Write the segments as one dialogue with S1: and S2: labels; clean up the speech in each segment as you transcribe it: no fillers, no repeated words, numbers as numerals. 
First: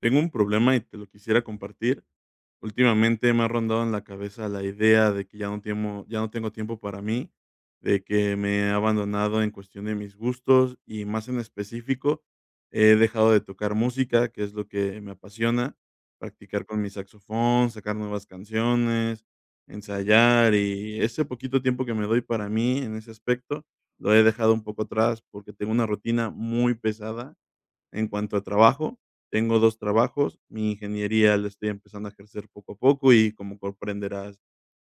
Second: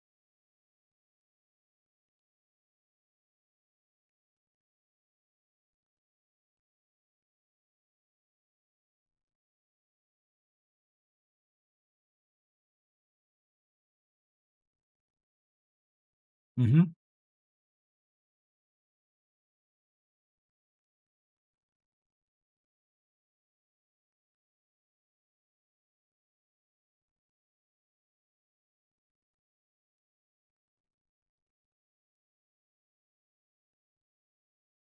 S1: Tengo un problema y te lo quisiera compartir. Últimamente me ha rondado en la cabeza la idea de que ya no ya no tengo tiempo para mí, de que me he abandonado en cuestión de mis gustos y más en específico he dejado de tocar música, que es lo que me apasiona, practicar con mi
S2: Ujú,
S1: saxofón, sacar nuevas canciones, ensayar y ese poquito tiempo que me doy para mí en ese aspecto lo he dejado un poco atrás porque tengo una rutina muy pesada en cuanto a trabajo, tengo 2 trabajos. Mi ingeniería la estoy empezando a ejercer poco a poco y, como comprenderás,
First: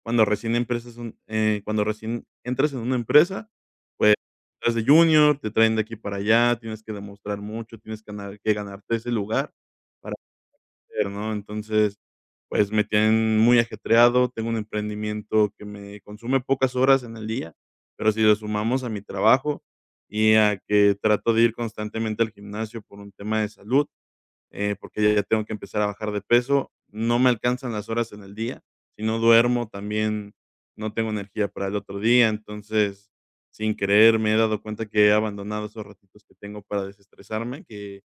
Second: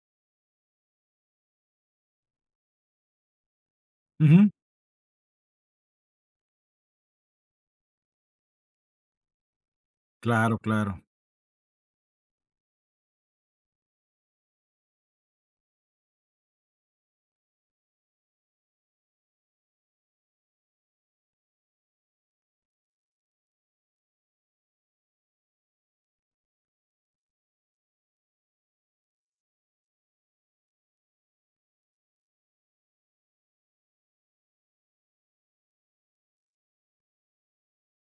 S1: cuando recién entras en una empresa, pues,
S2: ujú.
S1: estás de junior, te traen de aquí para allá, tienes que demostrar mucho, tienes que ganarte ese lugar
S2: Claro, claro.
S1: hacer, ¿no? Entonces, pues, me tienen muy ajetreado, tengo un emprendimiento que me consume pocas horas en el día, pero si lo sumamos a mi trabajo y a que trato de ir constantemente al gimnasio por un tema de salud, porque ya tengo que empezar a bajar de peso, no me alcanzan las horas en el día, si no duermo también no tengo energía para el otro día, entonces, sin querer me he dado cuenta que he abandonado esos ratitos que tengo para desestresarme, que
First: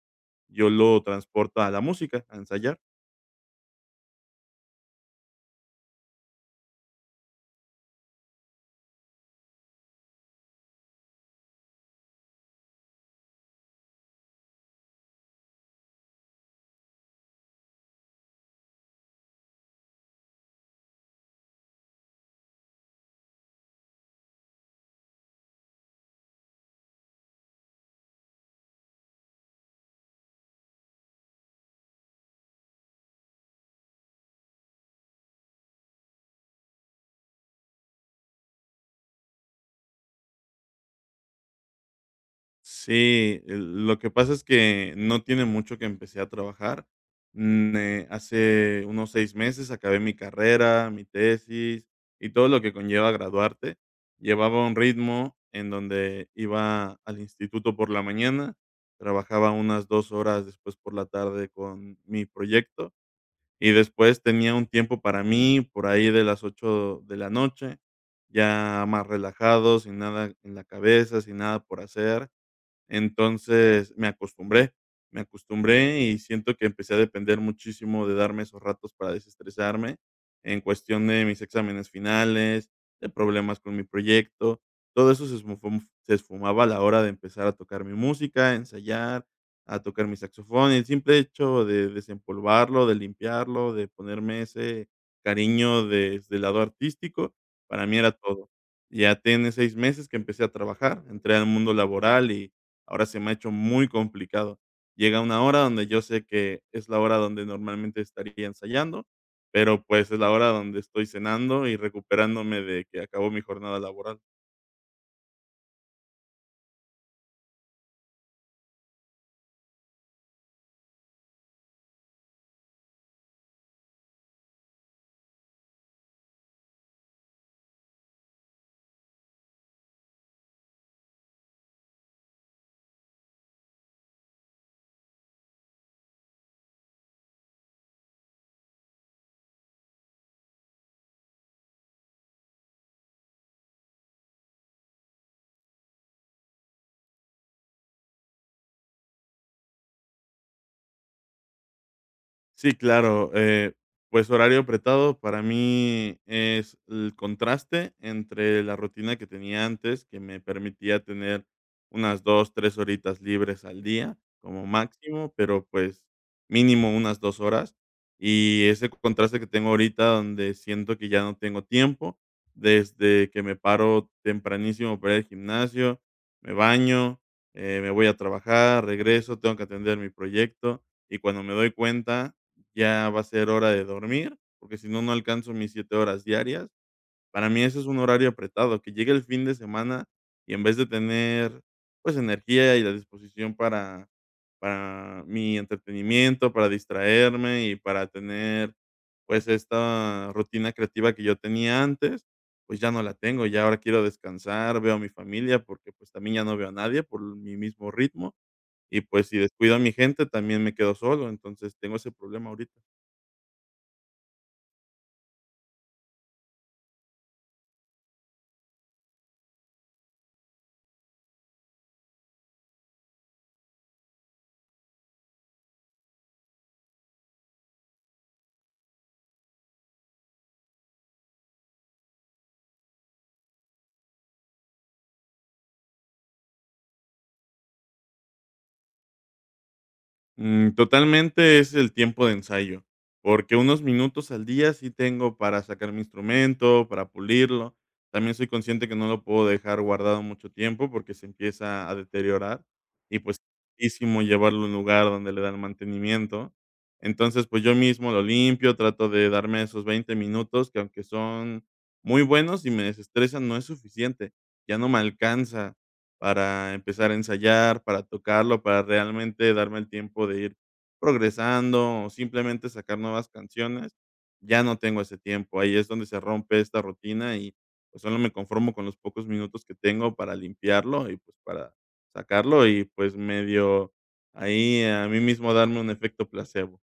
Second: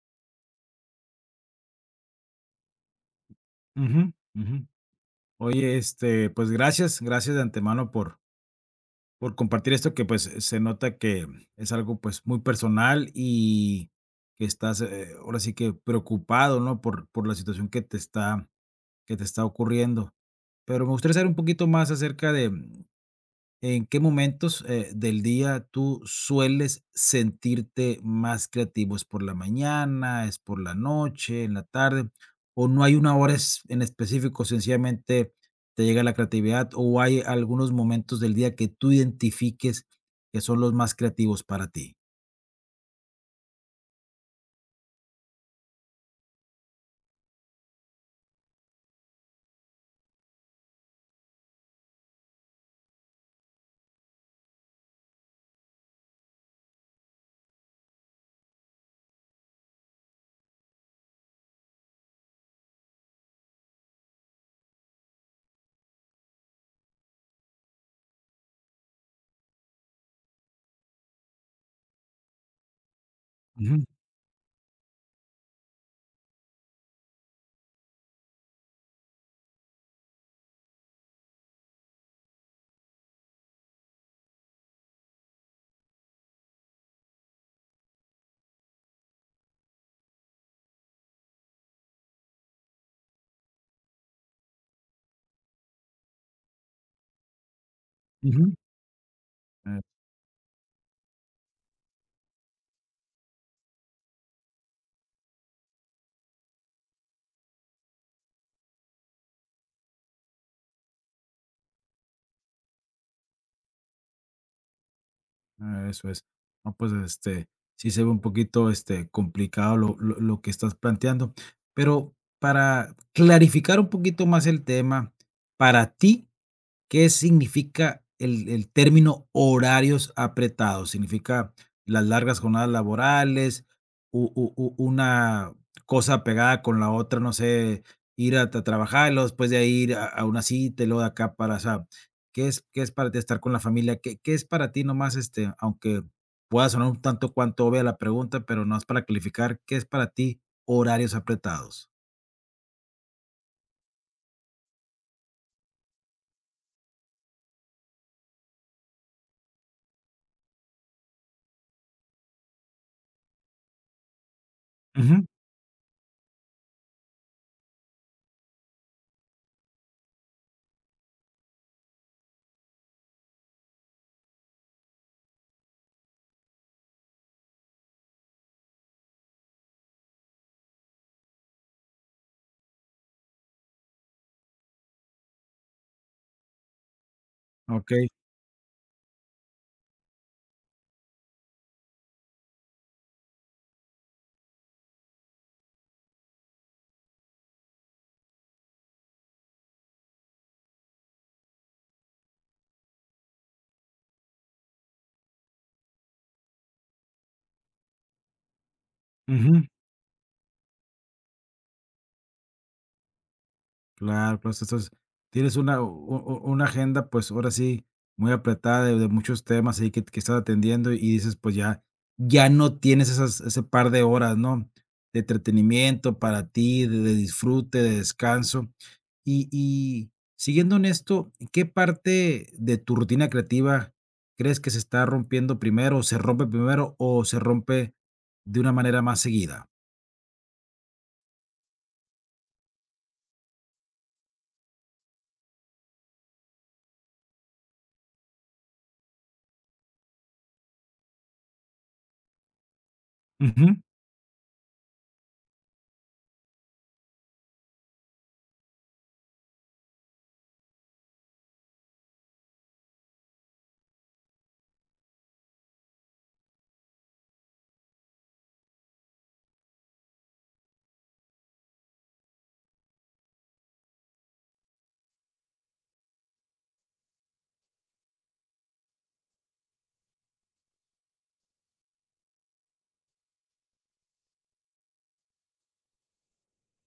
S1: yo lo transporto a la música, a ensayar.
S2: Ujú, ujú. Oye, pues gracias, gracias de antemano por compartir esto que pues se nota que es algo pues muy personal y que estás ahora sí que preocupado, ¿no? Por la situación que te que te está ocurriendo. Pero me gustaría saber un poquito más acerca de, ¿en qué momentos, del día tú sueles sentirte más creativo? ¿Es por la mañana, es por la noche, en la tarde, o no hay una hora es en específico, sencillamente te llega la creatividad, o hay algunos momentos del día que tú identifiques que son los más creativos para ti?
S1: Sí, el lo que pasa es que no tiene mucho que empecé a trabajar. Hace unos 6 meses acabé mi carrera, mi tesis y todo lo que conlleva graduarte. Llevaba un ritmo en donde iba al instituto por la mañana, trabajaba unas 2 horas después por la tarde con mi proyecto y después tenía un tiempo para mí por ahí de las 8 de la noche, ya más relajado, sin nada en la cabeza, sin nada por hacer.
S2: Ujú,
S1: Entonces, me acostumbré y siento que empecé a depender muchísimo de darme esos ratos para desestresarme en cuestión de mis exámenes finales, de problemas con mi proyecto. Todo eso se esfumaba a la hora de empezar a tocar mi música, a ensayar, a tocar mi saxofón. El simple hecho de desempolvarlo, de limpiarlo, de ponerme ese cariño desde el lado artístico, para mí era todo. Ya tiene seis
S2: ujú.
S1: meses que empecé a trabajar, entré al mundo laboral y ahora se me ha hecho muy complicado. Llega una hora donde yo sé que es la hora donde normalmente estaría ensayando, pero pues es la hora donde estoy cenando y recuperándome de que acabó mi jornada laboral.
S2: Ah, eso es. No, pues, sí se ve un poquito, complicado lo que estás planteando. Pero para clarificar un poquito más el tema, para ti, ¿qué significa el término horarios apretados? ¿Significa las largas jornadas laborales, u una cosa pegada con la otra? No sé, ir a ta trabajar, y luego después de ahí ir a una cita, y luego de acá para, o sea, ¿qué es para ti estar con la familia? ¿Qué es para ti nomás, este, aunque pueda sonar un tanto cuanto obvia la pregunta, pero no es para calificar, ¿qué es para ti horarios apretados?
S1: Sí, claro, pues, horario apretado para mí es el contraste entre la rutina que tenía antes, que me permitía tener unas 2, 3 horitas libres al día como
S2: Ujú,
S1: máximo, pero, pues, mínimo unas 2 horas, y ese contraste que tengo ahorita donde siento que ya no tengo tiempo, desde que me paro tempranísimo para ir al gimnasio, me baño, me voy a trabajar, regreso, tengo que atender mi proyecto, y cuando me doy cuenta ya va a ser hora de dormir, porque si no, no alcanzo mis 7 horas diarias. Para mí eso es un
S2: okey.
S1: horario apretado, que llegue el fin de semana y en vez de tener, pues, energía y la disposición para mi entretenimiento, para distraerme y para tener, pues, esta rutina creativa que yo tenía antes, pues, ya no la tengo. Ya ahora quiero descansar, veo a mi familia, porque, pues, también ya no veo a nadie por mi mismo ritmo y, pues, si descuido a mi gente, también me quedo solo. Entonces, tengo ese problema ahorita.
S2: Claro, pues, entonces, tienes una u una agenda, pues, ahora sí, muy apretada de muchos temas ahí que estás atendiendo, y dices, pues, ya no tienes esas ese par de horas, ¿no?, de entretenimiento para ti, de disfrute, de descanso. Y siguiendo en esto, ¿qué parte de tu rutina creativa crees que se está rompiendo primero, o se rompe primero, o se rompe de una manera más seguida?
S1: Totalmente es el tiempo de ensayo, porque unos minutos al día sí tengo para sacar mi instrumento, para pulirlo. También soy consciente que no lo puedo dejar guardado mucho tiempo porque se empieza a deteriorar y pues es carísimo llevarlo a un lugar donde le dan mantenimiento. Entonces, pues yo mismo lo limpio, trato de darme esos 20 minutos que aunque son muy buenos y me desestresan, no es suficiente. Ya no me alcanza para empezar a ensayar, para tocarlo, para realmente darme el tiempo de ir progresando o simplemente sacar nuevas canciones, ya no tengo ese tiempo. Ahí es donde se rompe esta rutina y pues solo me conformo con los pocos minutos que tengo para limpiarlo y pues para sacarlo y pues medio ahí a mí mismo darme un efecto placebo.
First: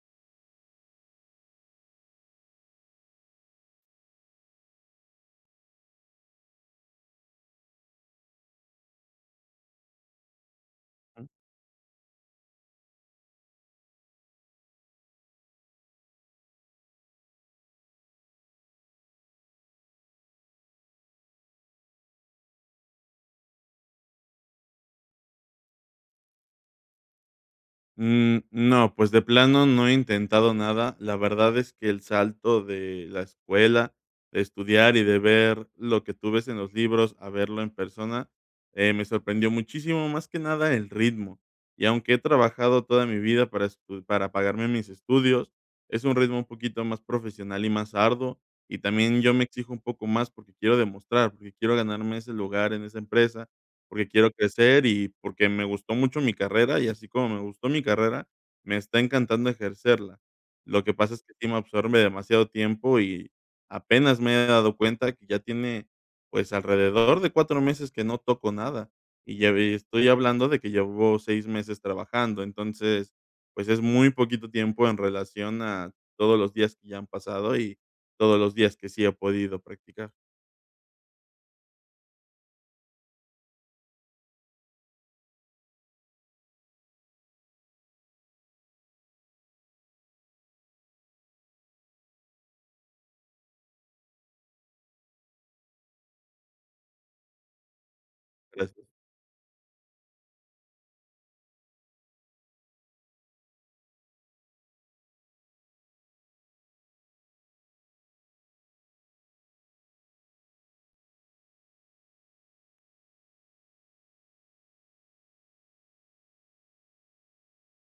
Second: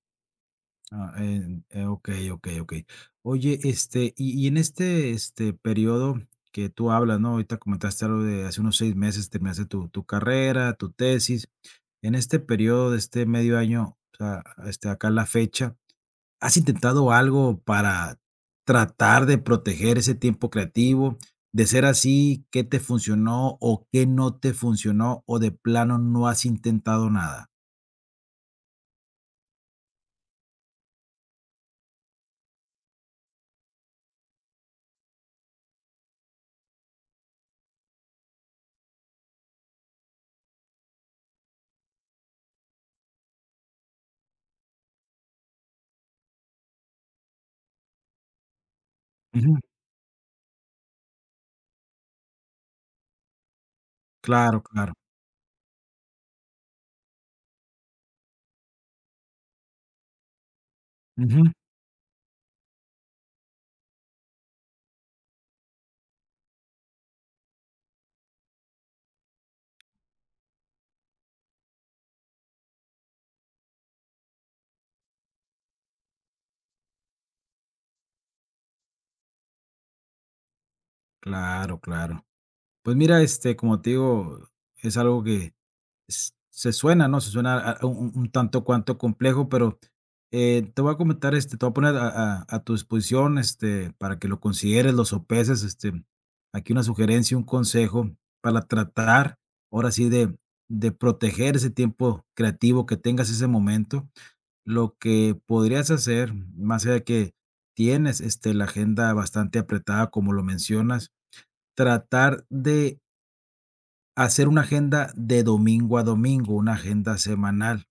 S2: Ah, en okey, okey, okey. Oye, y en este periodo que tú hablas, ¿no? Ahorita comentaste algo de hace unos 6 meses terminaste tu carrera, tu tesis. En este periodo de este medio año, o sea, este, acá la fecha, ¿has intentado algo para tratar de proteger ese tiempo creativo? De ser así, ¿qué te funcionó o qué no te funcionó, o de plano no has intentado nada?
S1: No, pues de plano no he intentado nada. La verdad es que el salto de la escuela, de estudiar y de ver lo que tú ves en los libros a verlo en persona, me sorprendió muchísimo, más que nada el ritmo. Y aunque he trabajado toda mi vida para, para pagarme mis estudios, es un ritmo un poquito más profesional y más arduo. Y también yo me
S2: Ujú.
S1: exijo un poco más porque quiero demostrar, porque quiero ganarme ese lugar en esa empresa porque quiero
S2: Claro,
S1: crecer
S2: claro.
S1: y porque me gustó mucho mi carrera, y así como me gustó mi carrera, me está encantando ejercerla. Lo que pasa es que
S2: Ujú.
S1: sí me absorbe demasiado tiempo y apenas me he dado cuenta que ya tiene, pues, alrededor de 4 meses que no toco nada, y ya ve estoy hablando de que llevo 6 meses trabajando. Entonces, pues, es muy poquito tiempo en relación a todos los días que ya han pasado y todos los días que sí he podido practicar.
S2: Claro, claro. Pues mira, este, como te digo, es algo que se suena, ¿no? Se suena a un tanto cuanto complejo, pero te voy a comentar, este, te voy a poner a tu disposición, este, para que lo consideres, lo sopeses, este, aquí una sugerencia, un consejo para
S1: Gracias.
S2: tratar, ahora sí, de proteger ese tiempo creativo que tengas ese momento. Lo que podrías hacer, más allá de que tienes, este, la agenda bastante apretada, como lo mencionas, tratar de hacer una agenda de domingo a domingo, una agenda semanal,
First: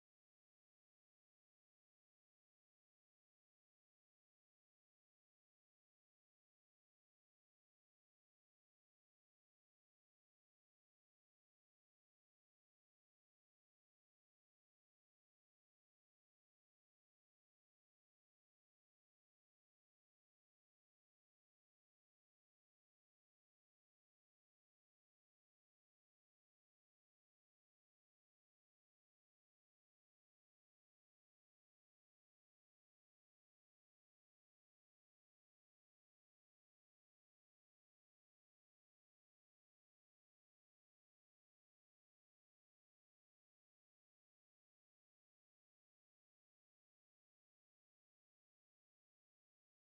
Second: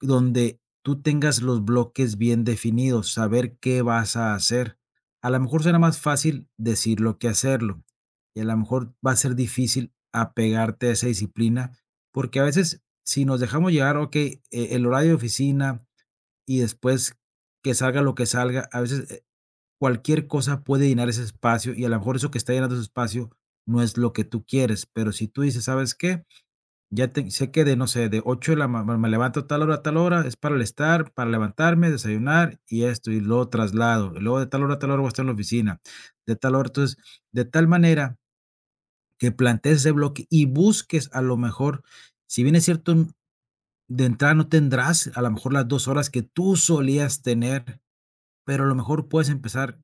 S2: donde tú tengas los bloques bien definidos, saber qué vas a hacer. A lo mejor será más fácil decirlo que hacerlo, y a lo mejor va a ser difícil apegarte a esa disciplina, porque a veces si nos dejamos llevar, ok, el horario de oficina y después que salga lo que salga, a veces cualquier cosa puede llenar ese espacio y a lo mejor eso que está llenando ese espacio no es lo que tú quieres, pero si tú dices, ¿sabes qué? Ya te sé que de, no sé, de 8 de la ma me levanto tal hora a tal hora, es para alistar, para levantarme, desayunar y esto, y luego traslado, y luego de tal hora a tal hora voy a estar en la oficina, de tal hora. Entonces, de tal manera que plantees ese bloque y busques a lo mejor, si bien es cierto, de entrada no tendrás a lo mejor las 2 horas que tú solías tener, pero a lo mejor puedes empezar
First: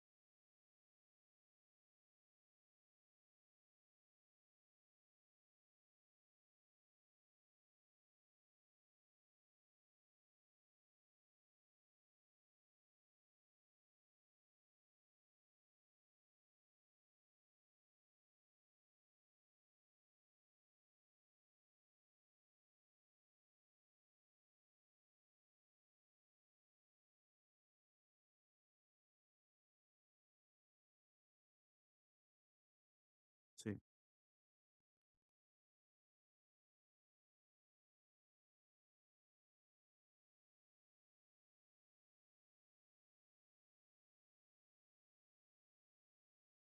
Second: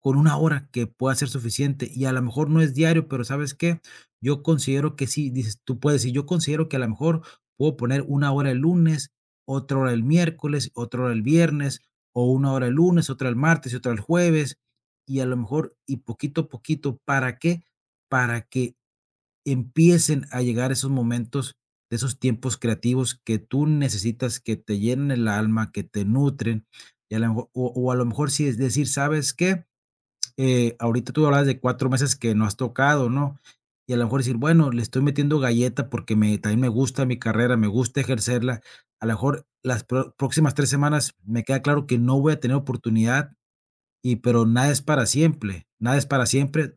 S2: con una hora que pueda ser suficiente y a lo mejor no es diario, pero ¿sabes qué? Yo considero que sí, dices, tú puedes decir, yo considero que a lo mejor puedo poner una hora el lunes, otra hora el miércoles, otra hora el viernes, o una hora el lunes, otra el martes y otra el jueves, y a lo mejor, y poquito a poquito, ¿para qué? Para que empiecen a llegar esos momentos de esos tiempos creativos que tú necesitas, que te llenen el alma, que te nutren, y a lo mejor o a lo mejor sí es decir, ¿sabes qué? Ahorita tú hablas de 4 meses que no has tocado, ¿no?
S1: Sí,
S2: Y a lo mejor decir, bueno, le estoy metiendo galleta porque me también me gusta mi carrera, me gusta ejercerla. A lo mejor las pro próximas 3 semanas me queda claro que no voy a tener oportunidad y pero nada es para siempre, nada es para siempre.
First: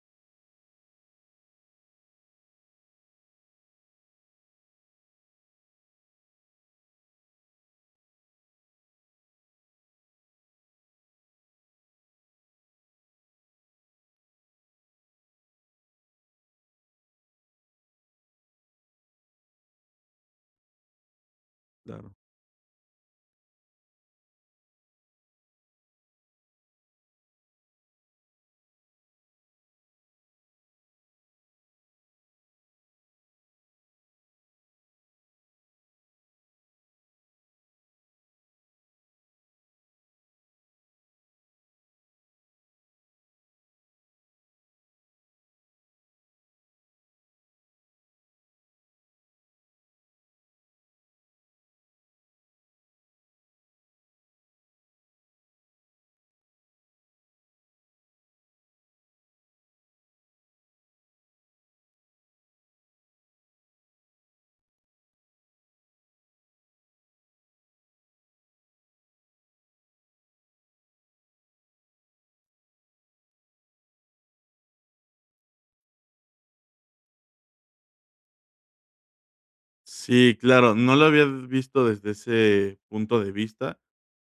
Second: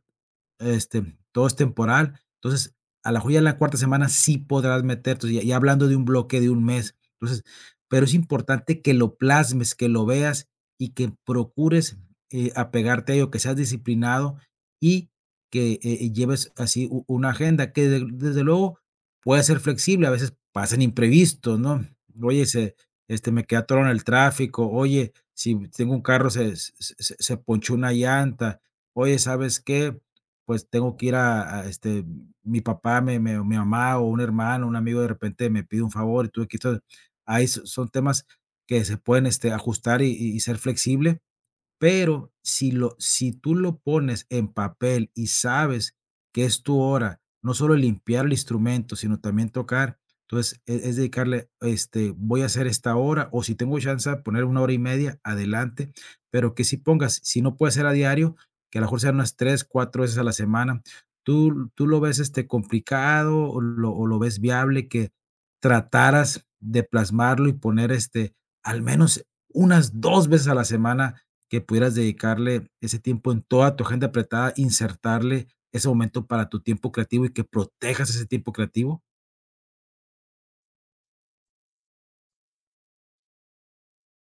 S2: Este, todo es temporal. Entonces, a la mejor ya en la cuarta semana sí podrás meter, entonces, ya hablando de un bloque de un mes. Entonces, pero es importante que lo plasmes, que lo veas y que procures, apegarte a ello, que seas disciplinado y que, lleves así u una agenda que de desde luego puede ser flexible, a veces pasan imprevistos, ¿no?
S1: claro.
S2: Oye, se me quedé atorado en el tráfico, oye, si tengo un carro se ponchó una llanta, oye, ¿sabes qué? Pues tengo que ir a este, mi papá, me me mi mamá o un hermano, un amigo de repente me pide un favor y tuve que entonces, ahí son temas que se pueden, este, ajustar y y ser flexible, pero si lo si tú lo pones en papel y sabes que es tu hora, no solo limpiar el instrumento, sino también tocar, entonces es dedicarle, este, voy a hacer esta hora, o si tengo chance de poner una hora y media, adelante, pero que si pongas, si no puede ser a diario, que a lo mejor sean unas 3 4 veces a la semana. ¿Tú lo ves, este, complicado o lo ves viable que trataras de plasmarlo y poner, este, al menos unas 2 veces a la semana que pudieras dedicarle ese tiempo en toda tu agenda apretada, insertarle ese momento para tu tiempo creativo y que protejas ese tiempo creativo?
S1: Sí, claro, no lo había visto desde ese punto de vista.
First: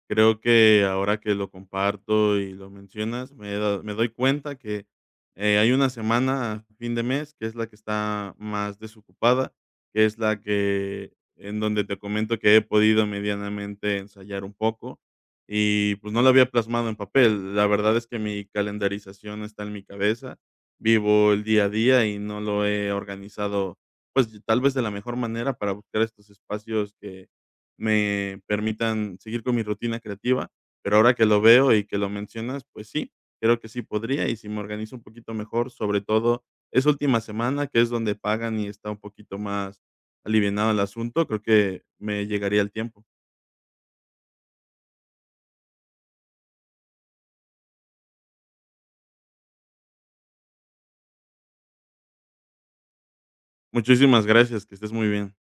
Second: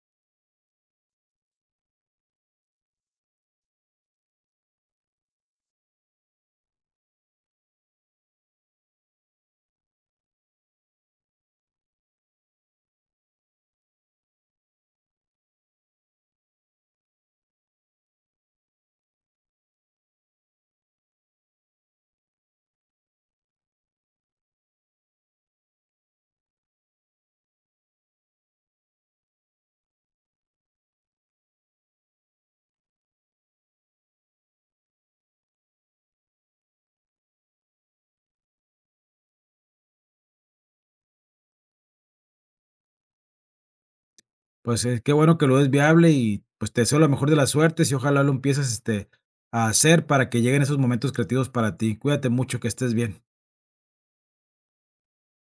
S1: Creo que ahora que lo comparto y lo mencionas, me doy cuenta que hay una semana a fin de mes que es la que está más desocupada, que es la que en donde te comento que he podido medianamente ensayar un poco y pues no lo había plasmado en papel. La verdad es que mi calendarización está en mi cabeza, vivo el día a día y no lo he organizado pues, tal vez de la mejor manera para buscar estos espacios que me permitan seguir con mi rutina creativa, pero ahora que lo veo y que lo mencionas, pues sí, creo que sí podría y si me organizo un poquito mejor, sobre todo esa última semana, que es donde pagan y está un poquito más alivianado el asunto, creo que me llegaría el tiempo.
S2: Pues, qué bueno que lo ves viable y, pues, te deseo la mejor de las suertes y ojalá lo empieces, este, a hacer para que lleguen esos momentos creativos para ti. Cuídate mucho, que estés bien.
S1: Muchísimas gracias, que estés muy bien.